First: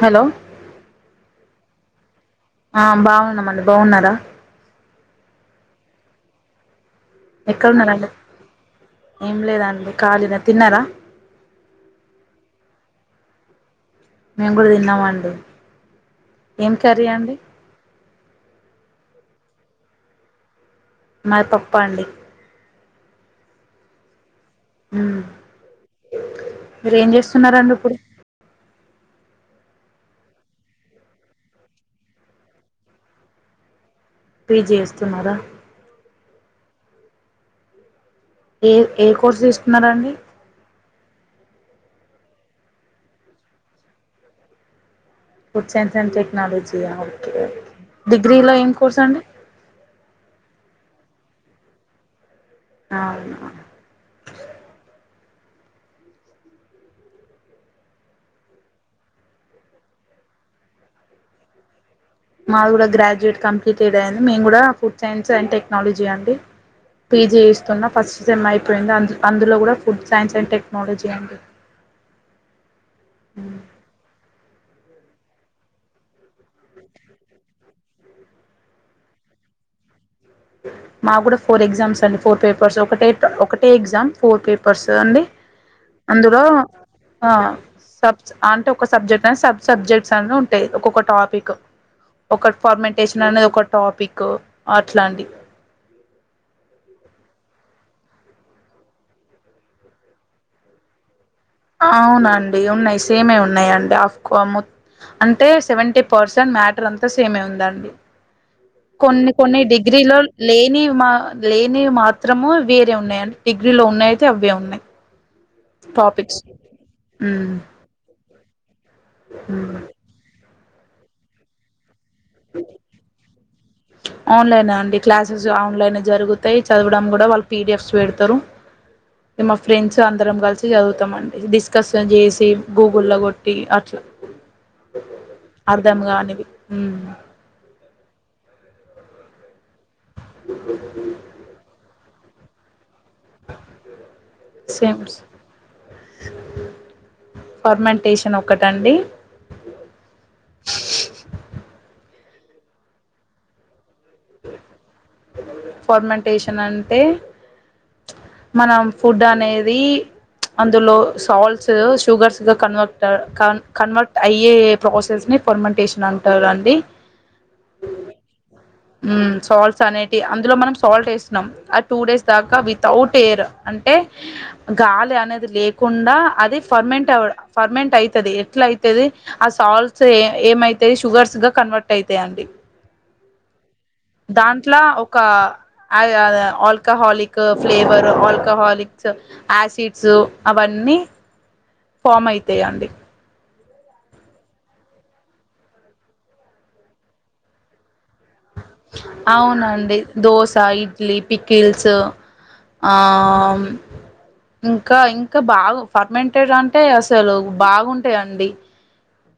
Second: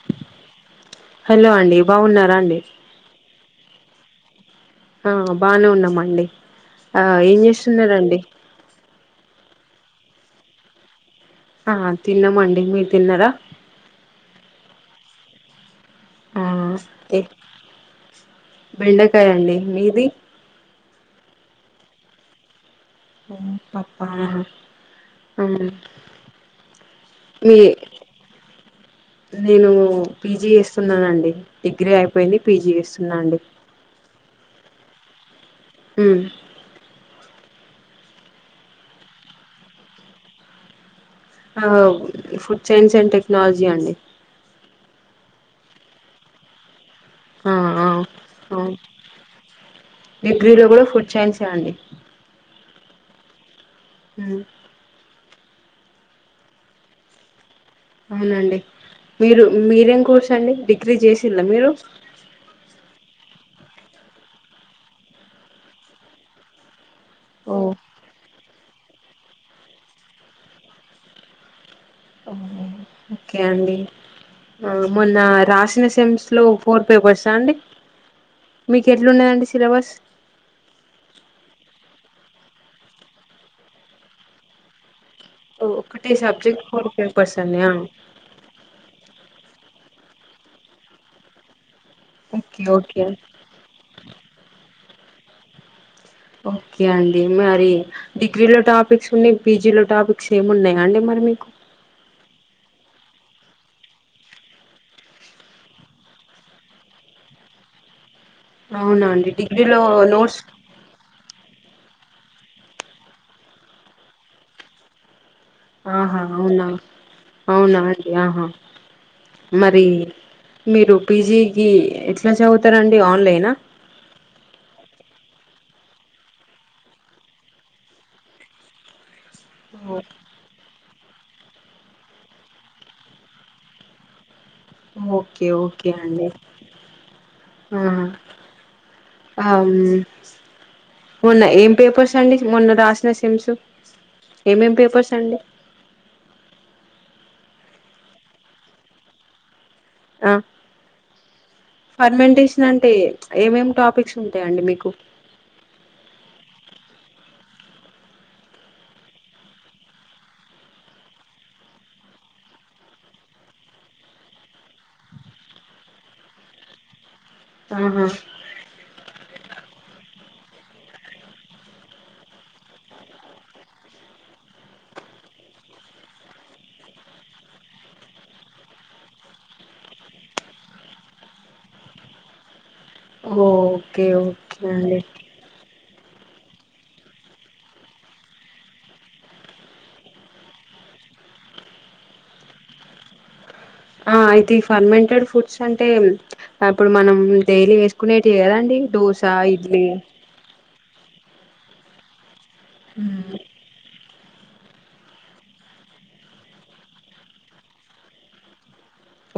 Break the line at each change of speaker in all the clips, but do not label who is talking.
Hello
hello అండి బాగున్నారా అండి
ఆ బాగున్నామండి బాగున్నారా
ఆ బానే ఉన్నామండి ఆ ఏం
ఎక్కడున్నారాండి
చేస్తున్నారండి
ఏం లేదాండి ఖాళీన తిన్నారా
ఆ తిన్నామండి మీరు తిన్నారా
మేము కూడా తిన్నామండి
ఆ
ఏం కర్రీ అండి
బెండకాయ అండి మీది
మది పప్పు అండి
మ్ పప్ప
మ్మ్.
ఆ
మీరు ఏం
మీ
చేస్తున్నారండి ఇప్పుడు
నేను పీజీ చేస్తున్నానండి డిగ్రీ అయిపోయింది పీజీ చేస్తున్నా అండి
పీజీ చేస్తున్నారా
మ్
ఏ ఏ కోర్సు తీసుకున్నారండి
ఆ ఫుడ్ సైన్స్ అండ్ టెక్నాలజీ అండి
ఫుడ్ సైన్స్ అండ్ టెక్నాలజీ ఆ ఓకే
ఆ ఆ
డిగ్రీలో ఏం
అవును
కోర్స్ అండి
డిగ్రీలో కూడా ఫుడ్ సైన్సు అండి
అవును
ఆ అవునండి మీరు మీరేం కోర్స్ అండి డిగ్రీ చేసిలా మీరు
మాది కూడా గ్రాడ్యుయేట్ కంప్లీట్యిడ్ అయింది మేము కూడా ఫుడ్ సైన్స్ అండ్ టెక్నాలజీ అండి పీజీ
ఓ
చేస్తున్న ఫస్ట్ సేమ్ అయిపోయింది అందు అందులో కూడా ఫుడ్ సైన్స్ అండ్ టెక్నాలజీ అండి
ఓకే అండి ఆ మొన్న రాసిన సేమ్స్ లో ఫోర్ పేపర్సా అండి మీకు ఎట్లున్నదండి సిలబస్
మాకు కూడా ఫోర్ ఎగ్జామ్స్ అండి ఫోర్ పేపర్స్ ఒకటే ఒకటే ఎగ్జామ్ ఫోర్ పేపర్స్ అండి
ఒకటే
అందులో
సబ్జెక్ట్ ఫోర్
ఆ
పేర్సన్యా
సబ్ అంటే ఒక సబ్జెక్ట్ అనే సబ్ సబ్జెక్ట్స్ అనే ఉంటాయి ఒక్కొక్క టాపిక్ ఒకటి
ఓకే ఓకే
ఫార్మటేషన్ అనేది ఒక టాపిక్ అట్లాంటి
ఓకే అండి మరి డిగ్రీ లో టాపిక్స్ ఉన్నాయి పీజీ లో టాపిక్స్ ఏమి ఉన్నాయా అండి మరి మీకు
అవునండి ఉన్నాయి సేమే ఉన్నాయిండి ఆఫ్కో అంటే సెవెంటీ పర్సెంట్ మ్యాటర్ అంతా సేమే ఉందండి
అవునా అండి
కొన్ని కొన్ని డిగ్రీలో
నోట్స్
లేనివి మా లేనివి మాత్రము వేరే ఉన్నాయి డిగ్రీ లో ఉన్నాయతే అవే ఉన్నాయి
ఆహా
టాపిక్స్
అవునా
ఉమ్
అవునా అండి ఆహా
ఉమ్
మరి మీరు పీజీకి ఎట్లా చదువుతరండి ఆన్లైనా
ఆన్లైన్ అండి క్లాసెస్ ఆన్లైన్ జరుగుతాయి చదవడం కూడా వాళ్ళు పీడిఎఫ్స్ పెడతరు మా ఫ్రెండ్స్
ఓ-
అందరం కలిసి చదువుతాండి డిస్కస్న్ చేసి గూగుల్లో కొట్టి అట్లా
ఓకే ఓకే
అర్ధం
అండి
కానివి
ఆ ఆమ్ మొన్న ఏం పేపర్స్ అండి మొన్న రాసిన సిమ్స్ ఏమేం పేపర్స్
సేమ్స్
అండి
ఫర్మెంటేషన్ ఒకటండి
ఆ ఫర్మెంటేషన్ అంటే ఏమేమి టాపిక్స్ ఉంటయండి మీకు
ఫార్మెంటేషన్ అంటే మనం ఫుడ్ అనేది అందులో సాల్ట్స్ షుగర్స్ గా కన్వర్ట్ కన్ కన్వర్ట్ అయ్యే ప్రాసెస్ ని ఫర్మెంటేషన్ అంటారు అండి
ఆహా
ఉమ్ సాల్ట్స్ అనేటి అందులో మనం సాల్ట్ వేస్తున్నాం ఆ టూ డేస్ దాకా వితౌట్ ఎయిర్ అంటే గాలి అనేది లేకుండా అది ఫర్మెంట్ అవ ఫర్మెంట్ అవుతది ఎట్లా అయితది ఆ సాల్ట్స్ ఏ ఏమైతాయి షుగర్స్ గా కన్వర్ట్ అయితాయిండి
ఓకే ఓకే
అట్లా
అండి
ఒక అద్ ఆ ఆల్కహాలిక్ ఫ్లేవర్ ఆల్కహాలిక్స్ యాసిడ్స్ అవన్నీ ఫామ్ అయితాయన్
ఆ అయితే ఈ ఫర్మెంటెడ్ ఫుడ్స్ అంటే అప్పుడు మనం డైలీ వేసుకునేటివి కదా
అవునండి దోస ఇడ్లీ పి ఆ ఇంకా ఇంకా బాగా ఫర్మెంటెడ్ అంటే అసలు బాగుంటాయండి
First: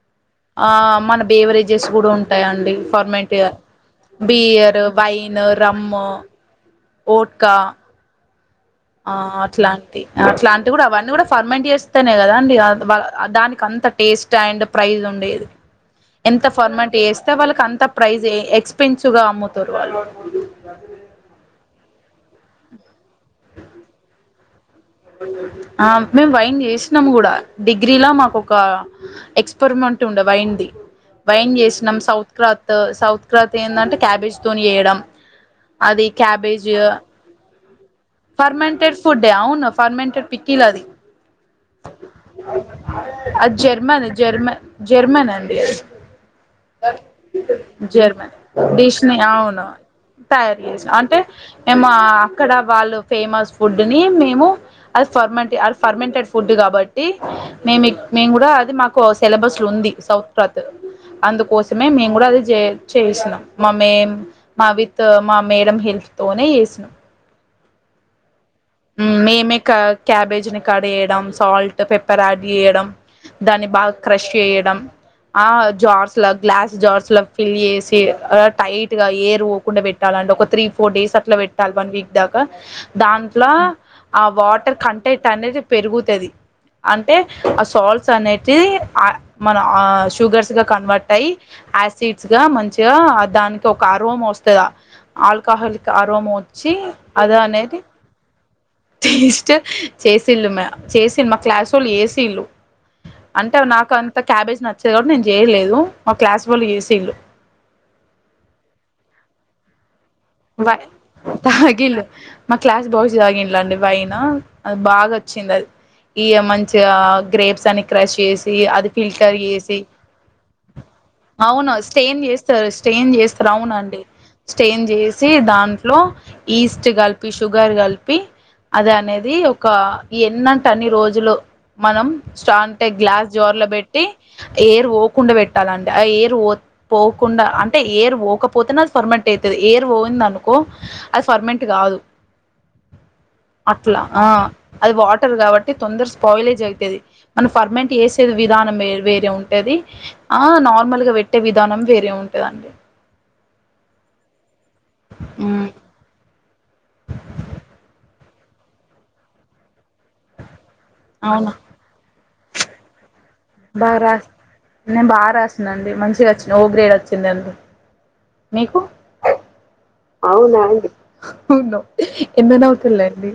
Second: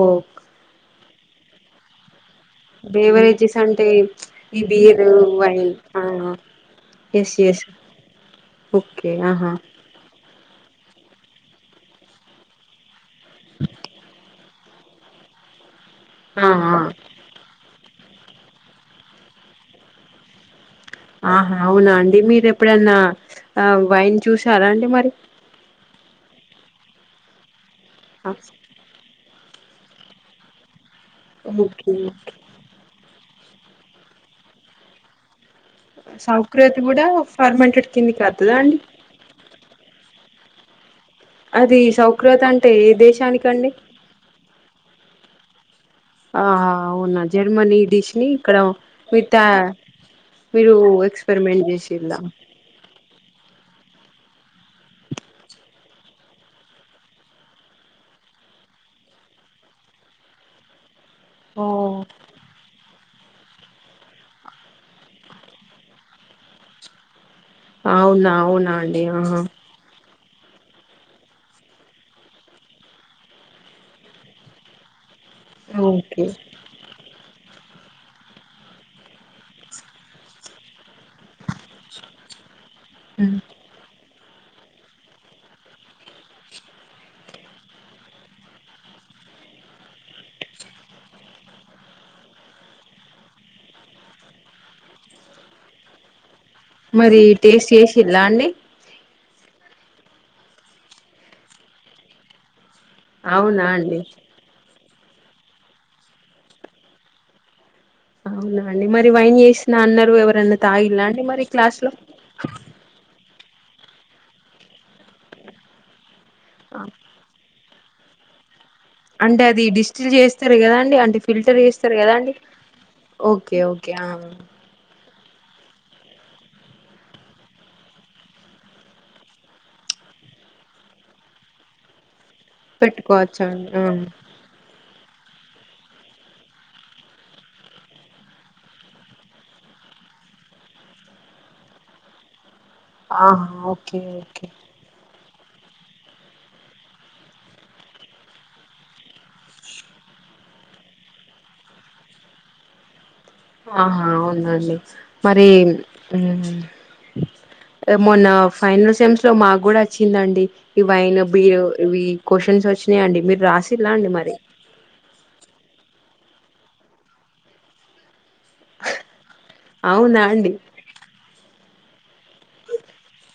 ఓ క్
ఆ మన బేవరేజెస్ కూడా ఉం ఉంటాయండి ఫార్మటి
బేవరేజెస్ అంటే ఈ
బియర్
బీర్
వైన్
ఆ
రమ్ము
ఎస్
ఓట్కా
ఎస్ ఓకే
ఆ
ఆహా
అట్లాంటి అట్లాంటి కూడా అవన్నీ కూడా ఫర్మెంట్ చేస్తేనే కదా అండి దానికి అంత టేస్ట్ అండ్ ప్రైస్ ఉండేది ఎంత
ఆ ఆ
ఫర్మాలిటీ వేస్తే వాళ్ళకి అంత ప్రైజ్ ఎక్స్పెన్సివ్ గా అమ్ముతారు వాళ్ళు
ఆ అవునా అండి మీరు ఎప్పుడైన్నా ఆ వన్ చూసారా అండి మరి
ఆ మేము వైన్ చేసినాము కూడా డిగ్రీలా మాకు ఒక ఎక్ పెరిమెంట్ ఉండే వైన్ ది వైన్ చేసినం
ఓకే
సౌత్ క సౌత్ క్రాత్ ఏంటంటే క్యాబేజ్ తోని వేయడం అది క్యాబేజ్
ఫార్మంటడ్
ఫర్మెంటెడ్ ఫుడ్డే అవును ఫర్మెంటెడ్ పికిల్ అది
అది సౌ
అది జర్మన్ జర్మన్ జర్మన్ అండి అది
ఆ అవునా జర్మనీ డిష్ ని
జర్మన్
ఇక్కడ
డిష్ నే
మీరు త
అవును తయారు
మీరు
చేసా అంటే
ఎక్స్పెరిమెంట్
ఏ మా
చేసిలా
అక్కడ వాళ్ళు ఫేమస్ ఫుడ్ ని మేము అది ఫెర్మెంటి అది ఫర్మెంటె ఫుడ్ కాబట్టి మేము మేము కూడా అది మాకు సిలబస్ లో ఉంది సౌత్ ఫుడ్ [unintelligible] అందుకోసమే మేము కూడా అది చే చేయిసినం మా మేం మా విత్త మా మేడం హెల్ప్ తోనే చేసినం
అవునా అవునా అండి ఆహా
మేమే క క్యాబేజ్ని కడ్ చేేయడం సాల్ట్ పెప్పర్ యాడ్ చేయడం దాన్ని బాగా క్రష్ చేయడం ఆ జార్స్
ఓకే
లో గ్లాస్ జార్స్ లో ఫిల్ చేసి టైట్ గా ఎయిర్ పోకుండా పెట్టాలంటే ఒక త్రీ ఫోర్ డేస్ అట్లా పెట్ వన్ వీక్ దాకా దాంట్లో ఆ వాటర్ కంటెంట్ అనేది పెరుగుతది అంటే ఆ సాల్ట్స్ అనేటి మన ఆ షుగర్స్ గా కన్వర్ట్ అయ్యి యాసిడ్స్ గా మంచిగా దానికి ఒక అరోమా వస్తదా ఆల్కహాల్ క అరోమా వచ్చి అదా అనేది
చిల్లా అండి
టేస్ట్ చేసిళ్ళు మా చేసి మా క్లాస్ వాళ్ళు చేసిల్ళు అంటే
అవునా
నాకు
అండి
అంత క్యాబేజ్ నచ్చేది కాబట్టి నేను చేయలేదు మా క్లాస్ వాళ్ళు ఏసీళ్ళు
అవునండి మరి వైన్ చేసిన అన్నారు ఎవరు
బ తగిలు మా క్లాస్ బాయ్స్ తాగింట్లా అండి వైన్ అది బాగా వచ్చింది అది ఇగ మంచిగా గ్రేప్స్ అని క్రష్ చేసి అది ఫిల్టర్
అంటే అది
చేసి
డిస్టిల్ చేస్తారు కదా అండి అంటే ఫిల్టర్
అవును
చేస్తారు కదా
స్టెయిన్
అండి
చేస్తారు
ఓ ఓకే ఓకే ఆ
చేంజ్ చేసి దాంట్లో ఈస్ట్ కలిపి షుగర్ కలిపి అదే అనేది ఒకా ఎన్నంటే అన్ని రోజులో మనం స్టా అంటే గ్లాస్
పెట్టుకోవచ్చా
జోర్ లో పెట్టి
అండి
ఏరు పోకుండా పెట్టాలంట ఆ ఏరు పో పోకుండా అంటే ఏర్ పోకపోతెనే అది ఫర్మంట్ అయితది ఏర్ పోయింది అనుకో అది ఫర్మెంట్ కాదు
ఆహా ఓకే
అట్లా ఆ
ఓకే
అది వాటర్ కాబట్టి తొందర స్పాయిలైజ్ అయితది మనం ఫర్మెంట్ చేసే విధానం వే వేరే ఉంటది ఆ నార్మల్ గా పెట్టే విధానం వేరే ఉంటదండి
ఆహా అవునా అండి మరీ
మ్మ్
మ్ మొన్నా ఫైనల్ సెమ్స్ లో మాక్కూడా వచ్చిందండి ఇవైైన
అవునా
బీయో ఇవి క్వశ్చన్స్ వచ్చినాయండి మీరు రాసి
నేను బాగా రాసినాండి మంచిగా వచ్చింది ఓ గ్రేడ్ వచ్చింది అందు
అవునా అండి
అవును అవున్ హో నో ఎందుకు నవ్వుతుల్లు అండి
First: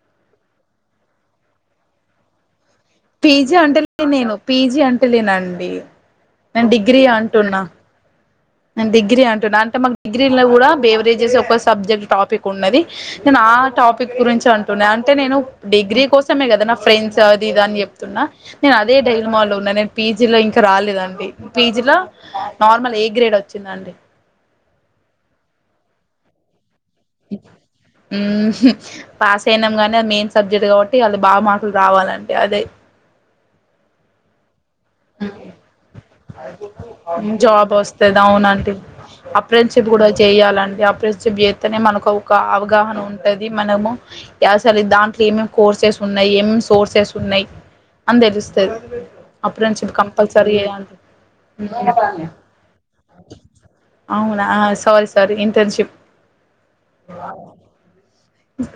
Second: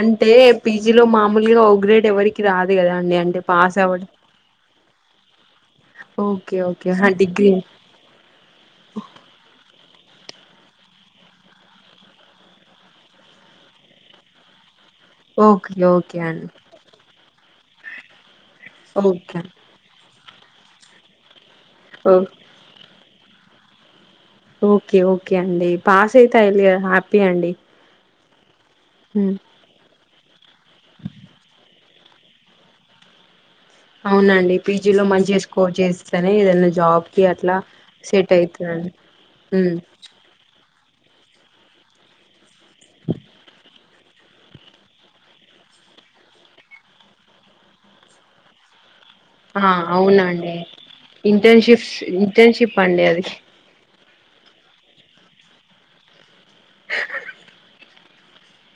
అంటే పీజీలో మామూలుగా ఒ గ్రేడ్ ఎవరి కి రాదు కదా అండి అంటే
పీజీ
పాస్
అంటలే
అవ్వడం
నేను పీజీ అంటలేనండి
ఓకే
నేను
ఓకే [unintelligible] డిగ్రీ
అంటున్నా నేను డిగ్రీ అంటున్నా అంటే మా డిగ్రీ లో కూడా బేవరేజెస్ ఒక సబ్జెక్ట్ టాపిక్ ఉన్నది నేను ఆ టాపిక్ గురించి అంటున్నా అంటే నేను
ఓకే
డిగ్రీ
ఓకే
కోసమే
అండి
కదా నా ఫ్రెండ్స్ అది ఇది అని చెప్ తున్నా నేను అదే
ఓకే
డైలమా లో ఉన్నా నేను పీజీలో ఇంకా రాలేదండి పీజీలో
ఓ
నార్మల్ ఏ గ్రేడ్ వచ్చిందండి
ఓకే ఓకే అండి పాస్ అయితే అయిందిగా హా
మ్మ్ హు
మ్
పాస్ అయినాం గానీ అది మెయిన్స్ సబ్జెక్ట్ కాబట్టి అళ్ళు బాగా మార్కులు రావాలండి అదే
అవునండి పీజీలో మంచిగ స్కోర్ చేసి
మ్ జాబ్ వస్తది
సెట్
అవును అండి
అయితదండి ఉమ్
ఆప్రెండ్షిప్ కూడా చేయాలండి అప్రెస్ షిప్ జేత్తేనే మనకు ఒక అవగాహన ఉంటది మనము అసలు దాంట్లో ఏమేమి కోర్సెస్ ఉన్నయ్ ఏమేమి సోర్సెస్ ఉన్నయ్ అని తెలుస్తది అఫ్రెండ్షిప్ కంపల్సరీ ఎయన్
ఇంటెన్షిప్స్ ఇంటెన్షిప్ అండి అది
అవునా sorry sorry internship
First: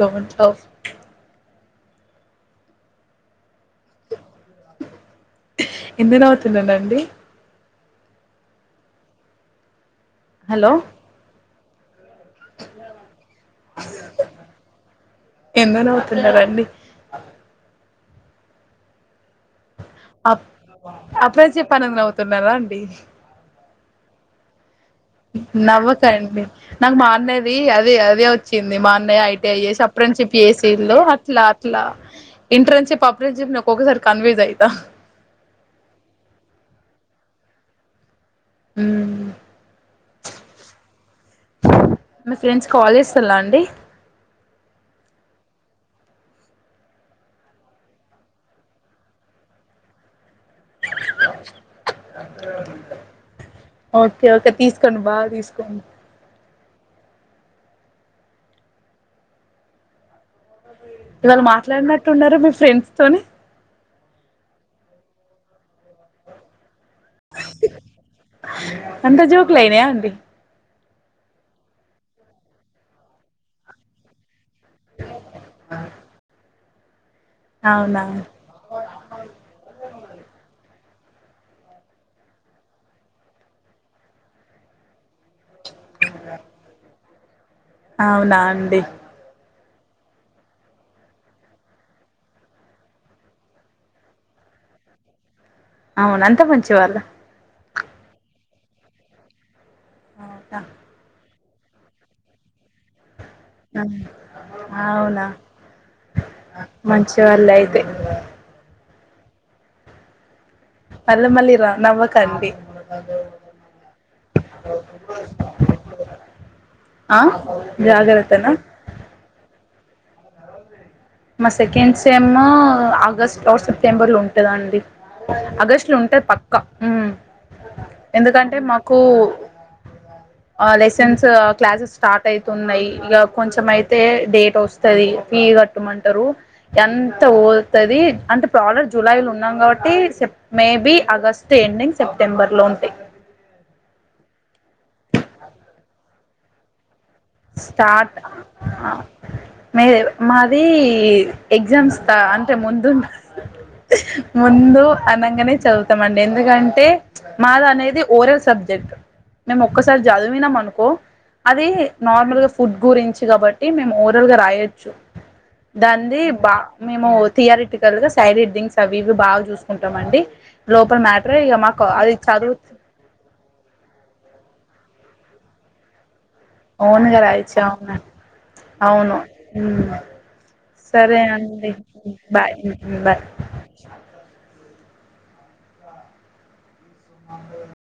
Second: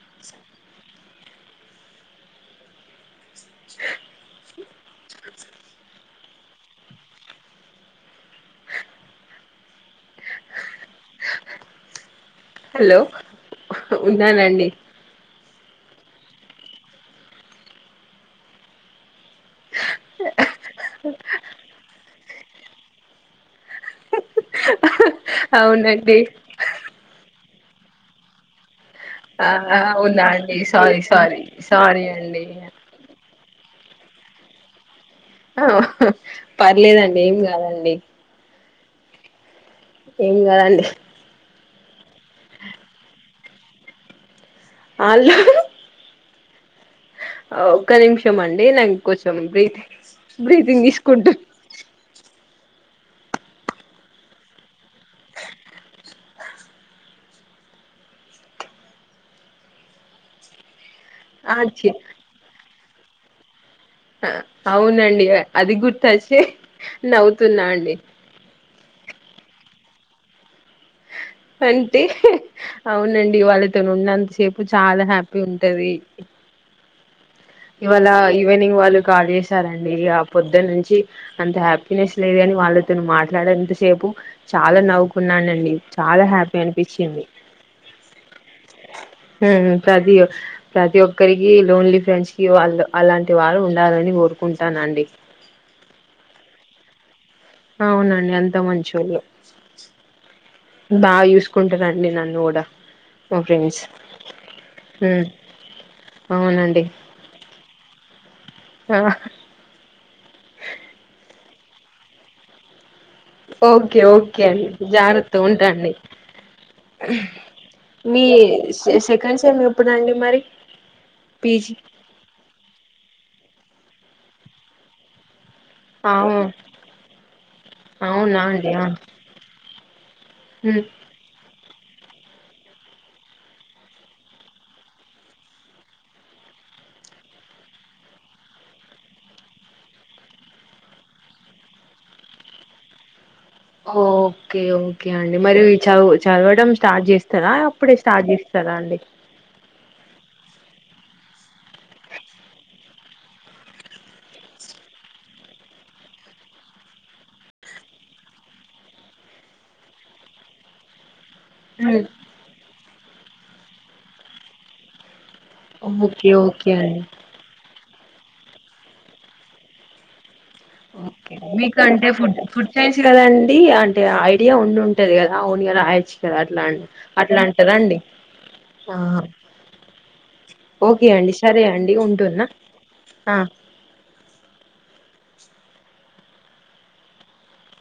don't loss
స
ఎందుకు నవ్వుతున్నానండి హలో
హలో ఉన్నానండి
ఎందుకు నవ్వుతున్నారండీ అప్ అప్పుడే చెప్పానని నవ్వుతున్నారా అండి
అవునండి
నవ్వకండి నాకు మారనేది అదే అదేవ చ్చింది మా అన్నయ్య
ఆ
ఐటీఐ చేసి
అవునా
అప్రెన్షిప్
అండి
ఏసిల్లు
సారీ సారీ
అట్లా అట్లా
సారీ అండి
ఇంట్రన్షిప్ అప్రెన్షిప్ ను ఒక్కొసారి కన్య్ఫూజ్ అయిత
పర్లేదండి ఏం కాదండి
ఉమ్
ఏం కదండి
మి ఫ్రెండ్స్ కాల్ చేస్తలా అండి
అల్లు ఒక్క నిమిషం అండి నాం కొంచెం బ్రీతింగ్ బ్రీతింగ్ తీసుకుంటా
ఓకే ఓకే తీసుకోండి బాగ తీసుకోండి ఇవాళ
ఆ చి
మాట్లాడినట్టున్నారెమో ఫ్రెండ్స్ తోని
అవునండి అది గుర్తొచ్చి నవ్వుతున్నా అండి
అంతా జోక్లయిన్యా అండి
అంటే అవునండి వాళ్ళతో ఉంన్నతసేపు ఇప్ చాలా హ్యాపీ ఉంటదీ
అవునా
ఇవాళ ఈవెనింగ్ వాళ్ళు కాల్ చేసారండి ఇక పొద్దు నుంచి అంత హ్యాపీనెస్ లేదు అని వాళ్ళతో మాట్లాడ ఎంతసేపు చాలా నవ్వుకున్నానండి చాలా హ్యాపీ అనిపిచ్చింది
అవునా అండి
ప్రతి ప్రతి ఒక్కరికి లోన్లీ ఫ్రెంచ్ ఇవాళ్ళు అలాంటి వారు ఉండాలని కోరుకుంటానండి
అవున అంతా మంచి వాళ్ళ
అవునండి అంతా మంచోళ్ళు
ఉ ఉంటా
బాగా చూసుకుంటారండి నన్ను కూడా మా ఫ్రెంస్ ఉ
అవునా
అవునండి
చల్ల అయితే
ఆ
మళ్ళీ మళ్ళీ రాన్వానకండి
ఓకే ఓకే అండి జాగ్రత్త ఉంటాండి
ఆ
మీ
జాగ్రత్తనా
సెకండ్ సేమ్ ఎప్పుడు అండి మరి
మా
PG
second sem August first September లో ఉంటయండి అగస్ట్ లో ఉంటాదీ
అవు
పక్కా
అవునా
ఎందుకంటే
అండి ఆ
మాకు ఆ
హ్మ్.
లైసెన్స్ క్లాసెస్ స్టార్ట్ అయితున్నాయి ఇక కొంచెం అయితే డేట్ వస్తుది ఫీ కట్టమంటారు ఎంత పోతుది అంటే ప్రలర్ జులై లో ఉన్నాం కాబట్టి సప్ మేబి ఆగస్టు ఎండింగ్ సెప్టెంబర్ లో ఉంటుంది
ఓకే ఓకే అండి మరి చదువు చదవడం స్టార్ట్ చేస్త స్తారా అప్పుడే స్టార్ట్ చేస్తారా అండి
మీరే మాది ఎగ్జామ్స్ అంటే ముందు ముందూ అనంగనే చదువుతామండి ఎందుకంటే మాది అనేది ఓరల్ సబ్జెక్ట్ మేము ఒక్కసారి చదివినాం అనుకో అది
హ్మ్.
నార్మల్ గా ఫుడ్ గురించి కాబట్టి మేము ఓవరల్ గా రాయొచ్చు దాందీ
ఓకే
బా
ఓకే అండి
మేమూ థియారిటికల్ గా సైడ్ ఎడింగ్స్ అవి ఇవి బాగ చూసుకుంటాం అండి లోపల
ఓకే
మ్యాటర్ ఇక
మీకు
మాకు
అంటే
అది
ఫుడ్
చదువు
ఫుడ్ సైన్స్ కదా అండి అంటే ఐడియా ఉం ఉంటుది కదా వున్గా రాయచ్చు దా అట్లాంట్
ఓన్గా రాయొచ్చు
అట్లాంటిదండి
అవును
ఆ
అవును
ఓకే అండి సరే అండి ఉంటున్న
బాయ్ బాయ్
అ
[unintelligible]